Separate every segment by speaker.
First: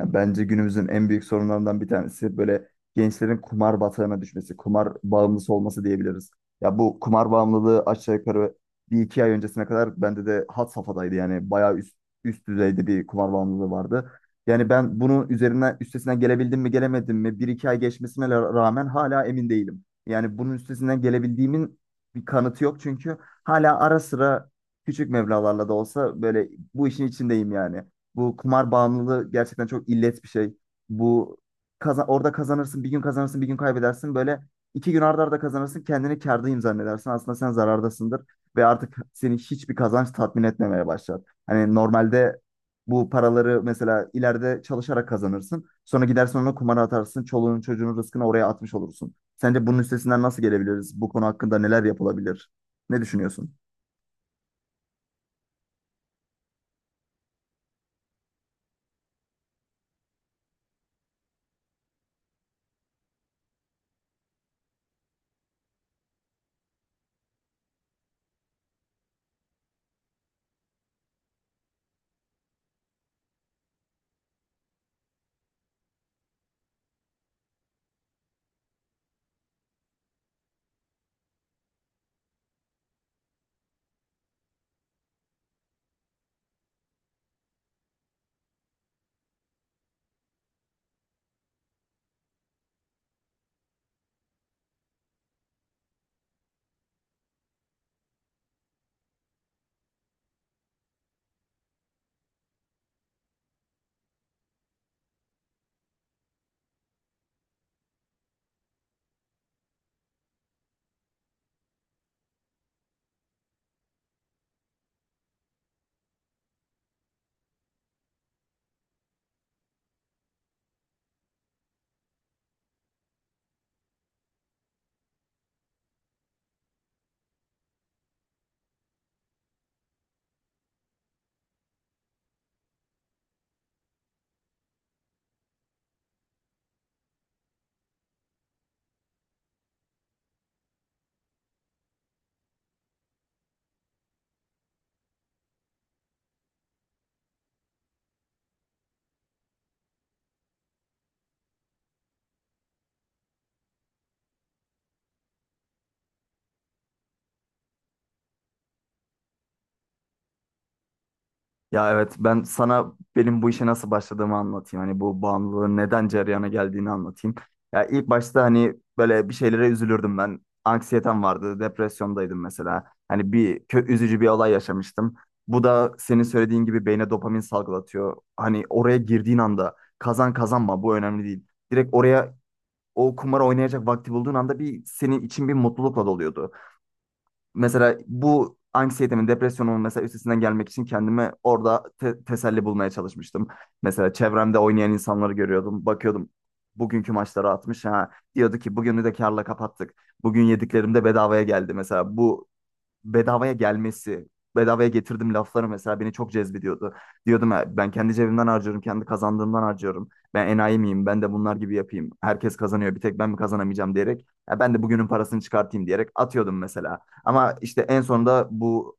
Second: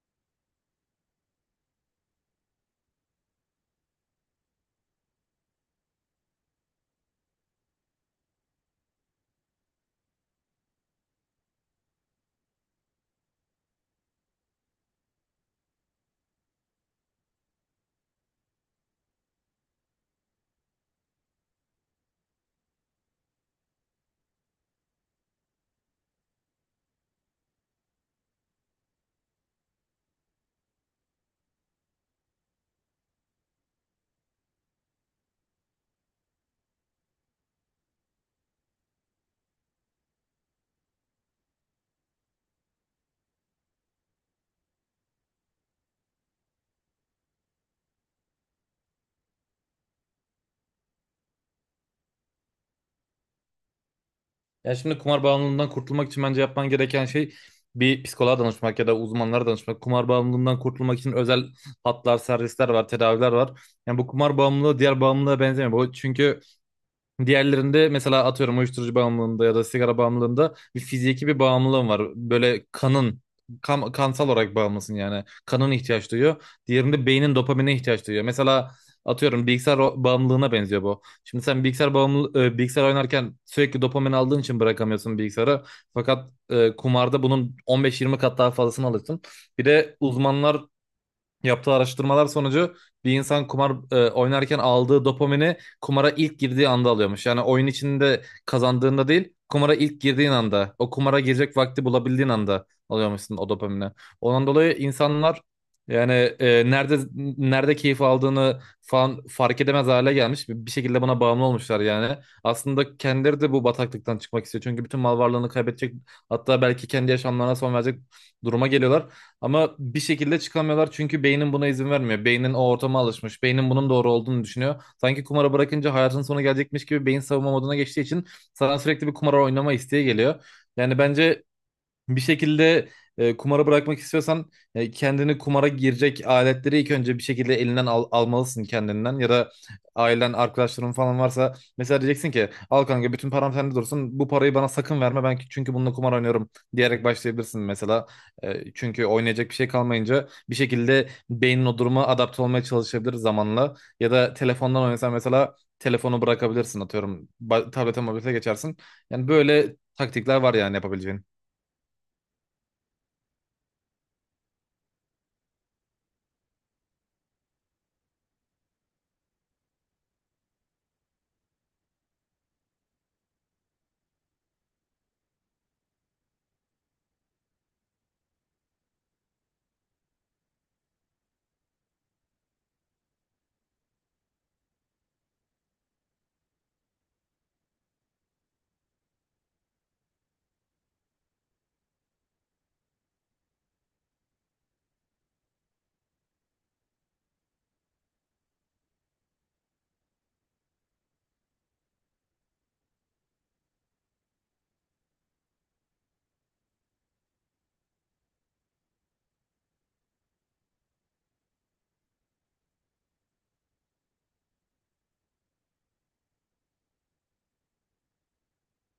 Speaker 1: Ya bence günümüzün en büyük sorunlarından bir tanesi böyle gençlerin kumar batağına düşmesi, kumar bağımlısı olması diyebiliriz. Ya bu kumar bağımlılığı aşağı yukarı bir iki ay öncesine kadar bende de had safhadaydı. Yani bayağı üst düzeyde bir kumar bağımlılığı vardı. Yani ben bunun üzerinden üstesinden gelebildim mi gelemedim mi bir iki ay geçmesine rağmen hala emin değilim. Yani bunun üstesinden gelebildiğimin bir kanıtı yok çünkü hala ara sıra küçük meblağlarla da olsa böyle bu işin içindeyim yani. Bu kumar bağımlılığı gerçekten çok illet bir şey. Bu Orada kazanırsın, bir gün kazanırsın, bir gün kaybedersin. Böyle iki gün arda arda kazanırsın, kendini kârdayım zannedersin. Aslında sen zarardasındır ve artık seni hiçbir kazanç tatmin etmemeye başlar. Hani normalde bu paraları mesela ileride çalışarak kazanırsın. Sonra gidersin onu kumara atarsın. Çoluğunun çocuğunun rızkını oraya atmış olursun. Sence bunun üstesinden nasıl gelebiliriz? Bu konu hakkında neler yapılabilir? Ne düşünüyorsun?
Speaker 2: Ya şimdi kumar bağımlılığından kurtulmak için bence yapman gereken şey bir psikoloğa danışmak ya da uzmanlara danışmak. Kumar bağımlılığından kurtulmak için özel hatlar, servisler var, tedaviler var. Yani bu kumar bağımlılığı diğer bağımlılığa benzemiyor. Bu çünkü diğerlerinde mesela atıyorum uyuşturucu bağımlılığında ya da sigara bağımlılığında bir fiziki bir bağımlılığın var. Böyle kansal olarak bağımlısın yani. Kanın ihtiyaç duyuyor. Diğerinde beynin dopamine ihtiyaç duyuyor. Mesela atıyorum bilgisayar bağımlılığına benziyor bu. Şimdi sen bilgisayar oynarken sürekli dopamin aldığın için bırakamıyorsun bilgisayarı. Fakat kumarda bunun 15-20 kat daha fazlasını alırsın. Bir de uzmanlar yaptığı araştırmalar sonucu bir insan kumar oynarken aldığı dopamini kumara ilk girdiği anda alıyormuş. Yani oyun içinde kazandığında değil, kumara ilk girdiğin anda, o kumara girecek vakti bulabildiğin anda alıyormuşsun o dopamini. Ondan dolayı insanlar yani, nerede keyif aldığını falan fark edemez hale gelmiş. Bir şekilde buna bağımlı olmuşlar yani. Aslında kendileri de bu bataklıktan çıkmak istiyor. Çünkü bütün mal varlığını kaybedecek, hatta belki kendi yaşamlarına son verecek duruma geliyorlar. Ama bir şekilde çıkamıyorlar çünkü beynin buna izin vermiyor. Beynin o ortama alışmış. Beynin bunun doğru olduğunu düşünüyor. Sanki kumara bırakınca hayatın sonu gelecekmiş gibi beyin savunma moduna geçtiği için sana sürekli bir kumar oynama isteği geliyor. Yani bence bir şekilde, kumara bırakmak istiyorsan, kendini kumara girecek aletleri ilk önce bir şekilde elinden almalısın kendinden, ya da ailen arkadaşların falan varsa mesela diyeceksin ki, al kanka bütün param sende dursun, bu parayı bana sakın verme ben çünkü bununla kumar oynuyorum diyerek başlayabilirsin mesela. Çünkü oynayacak bir şey kalmayınca bir şekilde beynin o duruma adapte olmaya çalışabilir zamanla, ya da telefondan oynasan mesela telefonu bırakabilirsin, atıyorum tablete mobilite geçersin. Yani böyle taktikler var yani yapabileceğin.
Speaker 1: Ya evet, ben sana benim bu işe nasıl başladığımı anlatayım. Hani bu bağımlılığın neden cereyana geldiğini anlatayım. Ya ilk başta hani böyle bir şeylere üzülürdüm ben. Anksiyetem vardı, depresyondaydım mesela. Hani bir kö üzücü bir olay yaşamıştım. Bu da senin söylediğin gibi beyne dopamin salgılatıyor. Hani oraya girdiğin anda kazan kazanma bu önemli değil. Direkt oraya o kumarı oynayacak vakti bulduğun anda bir senin için bir mutlulukla doluyordu. Mesela bu anksiyetemin, depresyonumun mesela üstesinden gelmek için kendime orada teselli bulmaya çalışmıştım. Mesela çevremde oynayan insanları görüyordum. Bakıyordum bugünkü maçları atmış. Ha, diyordu ki bugünü de karla kapattık. Bugün yediklerim de bedavaya geldi. Mesela bu bedavaya gelmesi, bedavaya getirdim lafları mesela beni çok cezbediyordu. Diyordum: "Ha, ben kendi cebimden harcıyorum, kendi kazandığımdan harcıyorum. Ben enayi miyim? Ben de bunlar gibi yapayım. Herkes kazanıyor, bir tek ben mi kazanamayacağım?" diyerek. "Ya ben de bugünün parasını çıkartayım" diyerek atıyordum mesela. Ama işte en sonunda bu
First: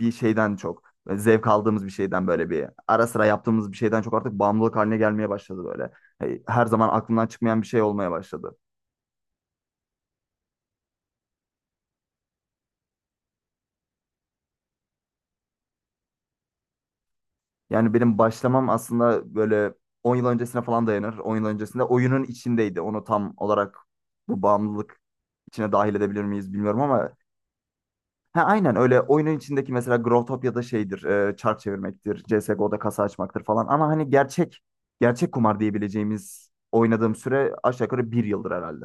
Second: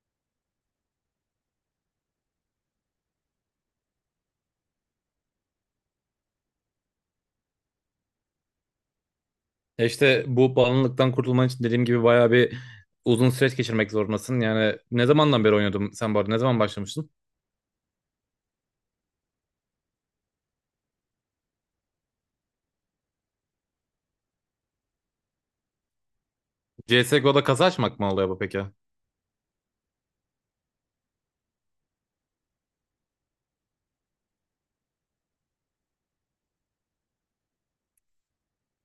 Speaker 1: bir şeyden çok zevk aldığımız bir şeyden, böyle bir ara sıra yaptığımız bir şeyden çok artık bağımlılık haline gelmeye başladı böyle. Hey, her zaman aklımdan çıkmayan bir şey olmaya başladı.
Speaker 2: Ya işte bu bağımlılıktan kurtulman için dediğim gibi bayağı bir uzun süreç geçirmek zorundasın. Yani ne zamandan beri oynuyordun sen bu arada? Ne zaman başlamıştın?
Speaker 1: Yani benim başlamam aslında böyle 10 yıl öncesine falan dayanır. 10 yıl öncesinde oyunun içindeydi. Onu tam olarak bu bağımlılık içine dahil edebilir miyiz bilmiyorum ama
Speaker 2: CSGO'da kasa açmak mı oluyor bu
Speaker 1: ha,
Speaker 2: peki?
Speaker 1: aynen öyle, oyunun içindeki mesela Growtopia'da şeydir, çark çevirmektir, CSGO'da kasa açmaktır falan, ama hani gerçek kumar diyebileceğimiz oynadığım süre aşağı yukarı 1 yıldır herhalde.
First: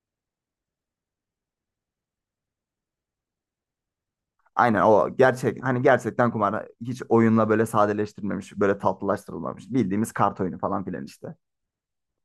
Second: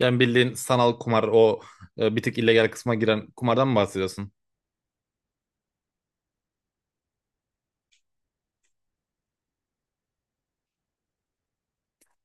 Speaker 2: Yani bildiğin sanal kumar, o bir tık illegal kısma giren kumardan mı bahsediyorsun?
Speaker 1: Aynen o gerçek, hani gerçekten kumar, hiç oyunla böyle sadeleştirilmemiş, böyle tatlılaştırılmamış. Bildiğimiz kart oyunu falan filan işte.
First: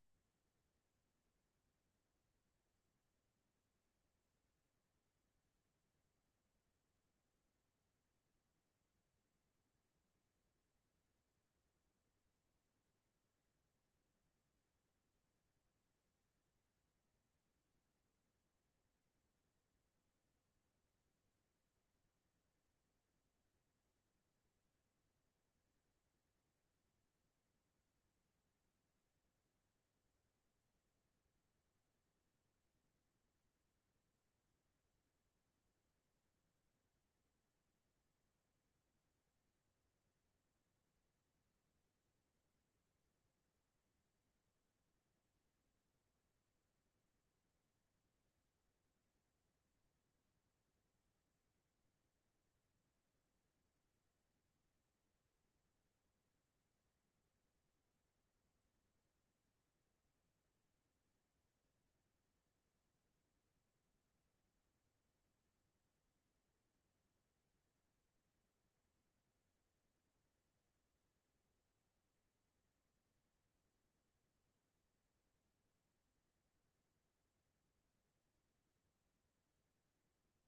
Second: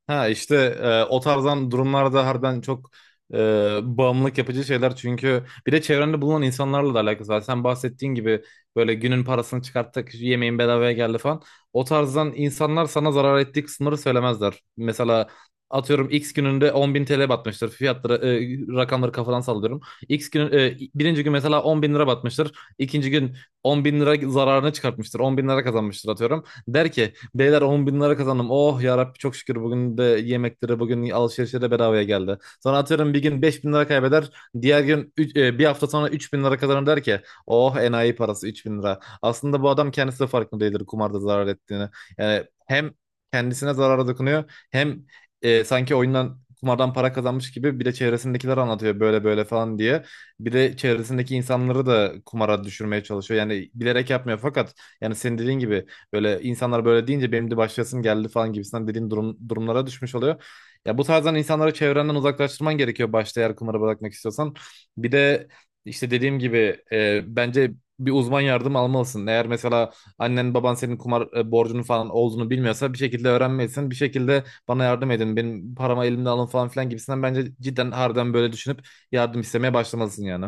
Speaker 2: Ha işte, o tarzdan durumlarda harbiden çok e, bağımlılık yapıcı şeyler, çünkü bir de çevrende bulunan insanlarla da alakası var. Sen bahsettiğin gibi, böyle günün parasını çıkarttık, yemeğin bedavaya geldi falan. O tarzdan insanlar sana zarar ettiği sınırı söylemezler. Mesela atıyorum X gününde 10.000 TL batmıştır. Rakamları kafadan sallıyorum. X günü, birinci gün mesela 10 bin lira batmıştır. İkinci gün 10 bin lira zararını çıkartmıştır. 10 bin lira kazanmıştır atıyorum. Der ki, beyler 10 bin lira kazandım. Oh yarabbi çok şükür, bugün de yemekleri bugün alışverişe de bedavaya geldi. Sonra atıyorum bir gün 5 bin lira kaybeder. Diğer gün bir hafta sonra 3 bin lira kazanır, der ki oh enayi parası 3 bin lira. Aslında bu adam kendisi de farkında değildir kumarda zarar ettiğini. Yani hem kendisine zarara dokunuyor, hem sanki oyundan kumardan para kazanmış gibi bir de çevresindekiler anlatıyor böyle böyle falan diye. Bir de çevresindeki insanları da kumara düşürmeye çalışıyor. Yani bilerek yapmıyor, fakat yani senin dediğin gibi böyle insanlar böyle deyince benim de başlasın geldi falan gibisinden dediğin durumlara düşmüş oluyor. Ya bu tarzdan insanları çevrenden uzaklaştırman gerekiyor başta, eğer kumara bırakmak istiyorsan. Bir de işte dediğim gibi, bence bir uzman yardım almalısın. Eğer mesela annen baban senin kumar borcunun falan olduğunu bilmiyorsa bir şekilde öğrenmelisin. Bir şekilde bana yardım edin, benim paramı elimden alın falan filan gibisinden bence cidden harbiden böyle düşünüp yardım istemeye başlamalısın yani.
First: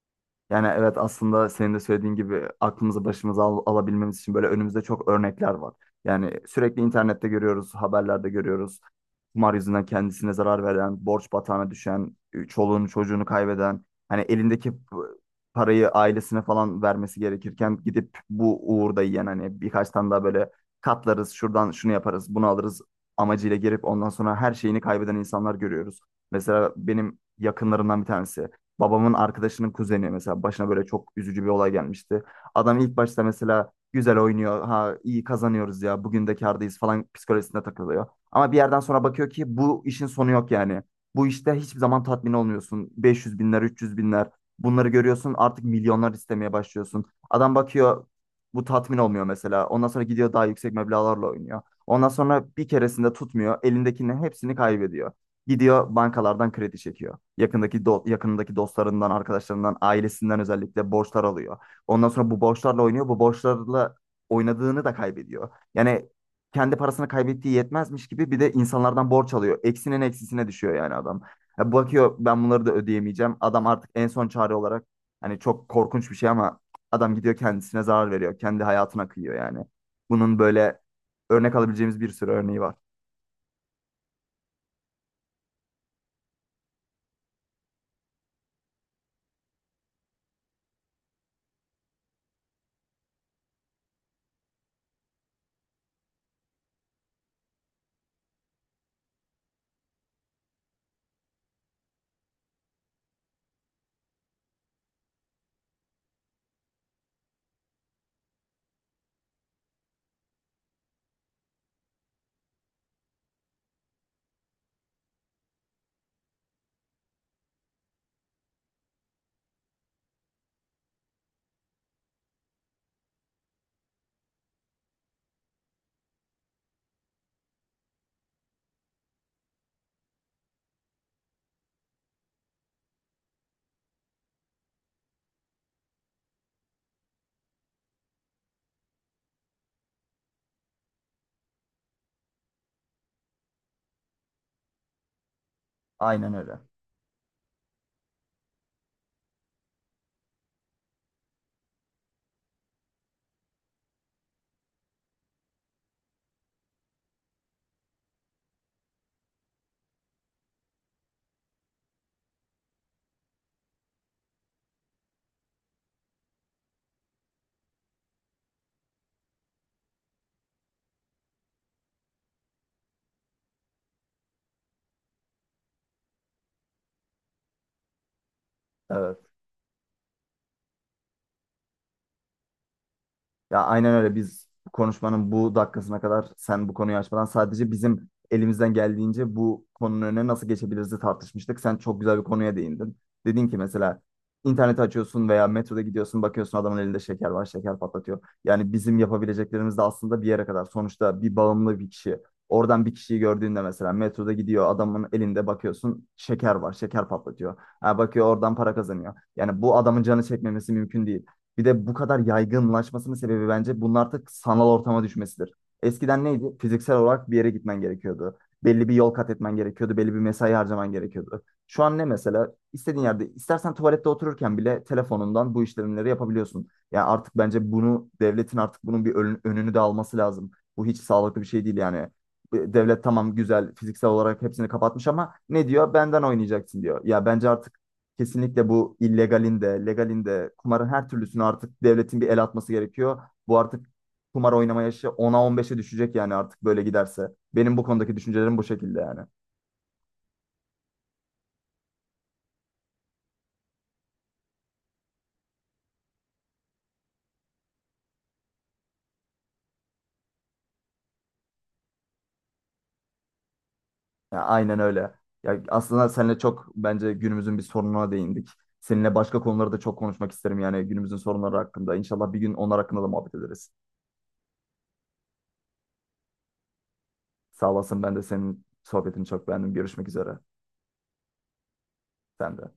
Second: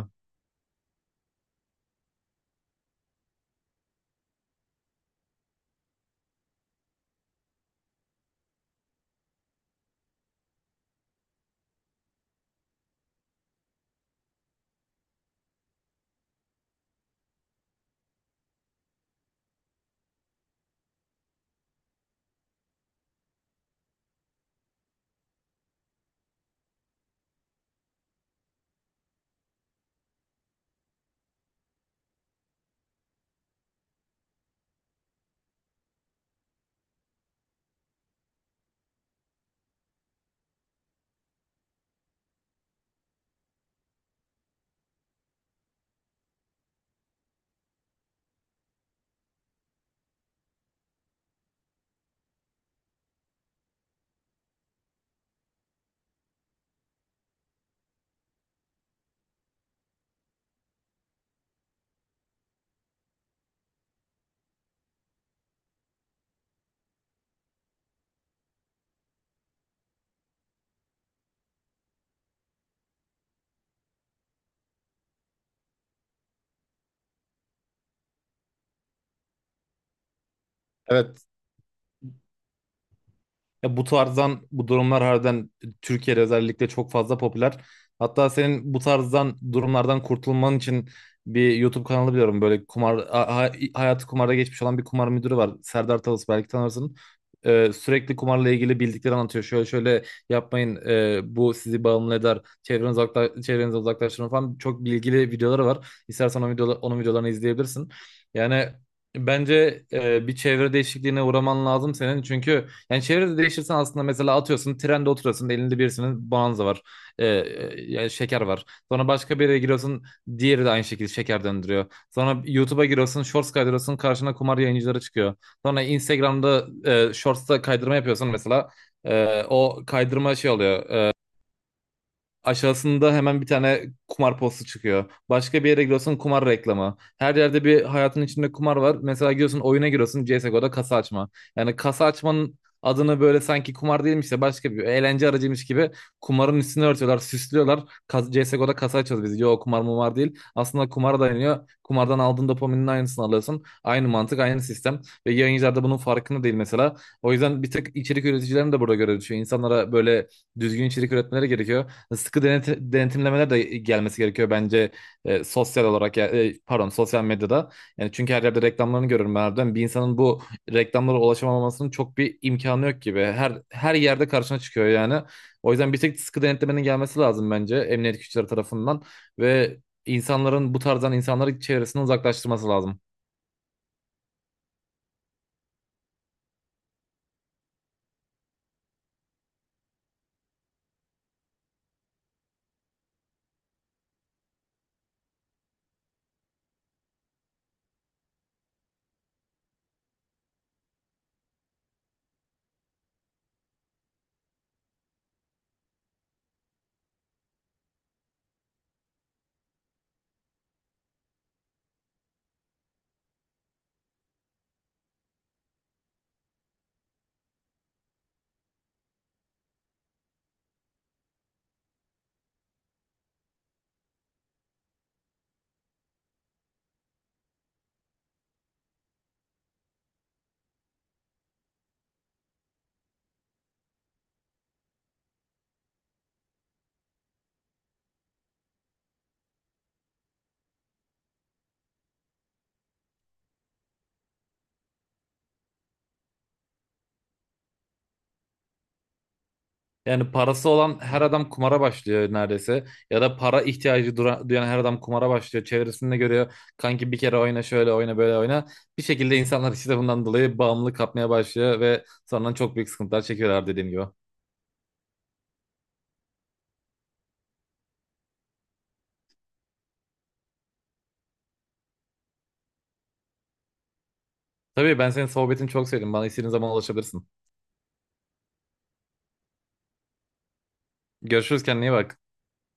Speaker 1: Yani evet, aslında senin de söylediğin gibi aklımızı başımıza alabilmemiz için böyle önümüzde çok örnekler var. Yani sürekli internette görüyoruz, haberlerde görüyoruz. Kumar yüzünden kendisine zarar veren, borç batağına düşen, çoluğunu çocuğunu kaybeden, hani elindeki parayı ailesine falan vermesi gerekirken gidip bu uğurda yiyen, hani birkaç tane daha böyle katlarız, şuradan şunu yaparız, bunu alırız amacıyla girip ondan sonra her şeyini kaybeden insanlar görüyoruz. Mesela benim yakınlarımdan bir tanesi. Babamın arkadaşının kuzeni mesela, başına böyle çok üzücü bir olay gelmişti. Adam ilk başta mesela güzel oynuyor. Ha, iyi kazanıyoruz ya. Bugün de kârdayız falan psikolojisinde takılıyor. Ama bir yerden sonra bakıyor ki bu işin sonu yok yani. Bu işte hiçbir zaman tatmin olmuyorsun. 500 binler, 300 binler, bunları görüyorsun, artık milyonlar istemeye başlıyorsun. Adam bakıyor bu tatmin olmuyor mesela. Ondan sonra gidiyor daha yüksek meblağlarla oynuyor. Ondan sonra bir keresinde tutmuyor. Elindekinin hepsini kaybediyor. Gidiyor bankalardan kredi çekiyor. Yakındaki dostlarından, arkadaşlarından, ailesinden özellikle borçlar alıyor. Ondan sonra bu borçlarla oynuyor. Bu borçlarla oynadığını da kaybediyor. Yani kendi parasını kaybettiği yetmezmiş gibi bir de insanlardan borç alıyor. Eksinin eksisine düşüyor yani adam. Ya bakıyor, ben bunları da ödeyemeyeceğim. Adam artık en son çare olarak, hani çok korkunç bir şey ama, adam gidiyor kendisine zarar veriyor. Kendi hayatına kıyıyor yani. Bunun böyle
Speaker 2: Evet.
Speaker 1: örnek alabileceğimiz bir sürü örneği var.
Speaker 2: Ya bu tarzdan bu durumlar harbiden Türkiye'de özellikle çok fazla popüler. Hatta senin bu tarzdan durumlardan kurtulman için bir YouTube kanalı biliyorum. Böyle kumar hayatı kumarda geçmiş olan bir kumar müdürü var. Serdar Talus, belki tanırsın. Sürekli kumarla ilgili bildikleri anlatıyor. Şöyle şöyle yapmayın, bu sizi bağımlı eder. Çevrenize uzaklaştırın falan. Çok bilgili videoları var. İstersen onun videolarını izleyebilirsin. Yani bence bir çevre değişikliğine uğraman lazım senin. Çünkü yani çevrede değiştirsen aslında, mesela atıyorsun trende oturuyorsun, elinde birisinin bonanza var. Yani şeker var. Sonra başka bir yere giriyorsun, diğeri de aynı şekilde şeker döndürüyor. Sonra YouTube'a giriyorsun, shorts kaydırıyorsun, karşına kumar yayıncıları çıkıyor. Sonra Instagram'da shorts'ta kaydırma yapıyorsun mesela. O kaydırma şey oluyor. Aşağısında hemen bir tane kumar postu çıkıyor. Başka bir yere giriyorsun, kumar reklamı. Her yerde bir hayatın içinde kumar var. Mesela giriyorsun, oyuna giriyorsun, CSGO'da kasa açma. Yani kasa açmanın adını böyle sanki kumar değilmiş de başka bir eğlence aracıymış gibi
Speaker 1: Aynen
Speaker 2: kumarın
Speaker 1: öyle.
Speaker 2: üstüne örtüyorlar, süslüyorlar. CSGO'da kasa açıyoruz biz. Yo kumar mı var, değil. Aslında kumara dayanıyor. Kumardan aldığın dopaminin aynısını alıyorsun. Aynı mantık, aynı sistem. Ve yayıncılar da bunun farkında değil mesela. O yüzden bir tek içerik üreticilerin de burada görevi düşüyor. İnsanlara böyle düzgün içerik üretmeleri gerekiyor, sıkı denetimlemeler de gelmesi gerekiyor bence, sosyal olarak pardon, sosyal medyada. Yani çünkü her yerde reklamlarını görüyorum ben harbiden. Bir insanın bu reklamlara ulaşamamasının çok bir imkanı yok gibi. Her yerde karşına çıkıyor yani. O yüzden bir tek sıkı denetlemenin gelmesi lazım bence emniyet güçleri tarafından
Speaker 1: Evet.
Speaker 2: ve insanların bu tarzdan insanları çevresinden uzaklaştırması lazım.
Speaker 1: Ya aynen öyle, biz konuşmanın bu dakikasına kadar sen bu konuyu açmadan sadece bizim elimizden geldiğince bu konunun önüne nasıl geçebiliriz tartışmıştık. Sen çok güzel bir konuya değindin. Dedin ki mesela interneti açıyorsun veya metroda gidiyorsun, bakıyorsun adamın elinde şeker var, şeker patlatıyor. Yani bizim yapabileceklerimiz de aslında bir yere kadar. Sonuçta bir bağımlı bir kişi oradan bir kişiyi gördüğünde, mesela metroda gidiyor, adamın elinde bakıyorsun şeker var, şeker patlatıyor. Ha, bakıyor oradan para kazanıyor. Yani bu adamın canı çekmemesi mümkün değil. Bir de bu kadar yaygınlaşmasının sebebi bence bunun artık sanal ortama düşmesidir. Eskiden neydi? Fiziksel olarak bir yere gitmen gerekiyordu. Belli bir yol kat etmen gerekiyordu. Belli bir mesai harcaman gerekiyordu. Şu an ne mesela? İstediğin yerde, istersen tuvalette otururken bile telefonundan bu işlemleri yapabiliyorsun. Yani artık bence bunu, devletin artık bunun bir önünü de alması lazım. Bu hiç sağlıklı bir şey değil yani. Devlet tamam, güzel, fiziksel olarak hepsini kapatmış ama ne diyor? Benden oynayacaksın diyor. Ya bence artık kesinlikle bu illegalin de, legalin de, kumarın her türlüsünü artık devletin bir el atması gerekiyor. Bu artık kumar oynama yaşı 10'a 15'e düşecek yani artık böyle giderse. Benim bu konudaki düşüncelerim bu şekilde yani.
Speaker 2: Yani parası olan her adam kumara başlıyor neredeyse. Ya da para ihtiyacı duyan her adam kumara başlıyor. Çevresinde görüyor. Kanki bir kere oyna, şöyle oyna, böyle oyna. Bir şekilde insanlar işte bundan dolayı bağımlılık kapmaya başlıyor ve sonra çok büyük sıkıntılar çekiyorlar, dediğim gibi.
Speaker 1: Ya aynen öyle. Ya aslında seninle çok bence günümüzün bir sorununa değindik. Seninle başka konuları da çok konuşmak isterim yani günümüzün sorunları hakkında. İnşallah bir gün onlar hakkında da muhabbet ederiz.
Speaker 2: Tabii ben senin sohbetini çok sevdim. Bana istediğin zaman ulaşabilirsin.
Speaker 1: Sağ olasın, ben de senin sohbetini çok beğendim. Görüşmek üzere.
Speaker 2: Görüşürüz, kendine iyi bak.
Speaker 1: Sen de.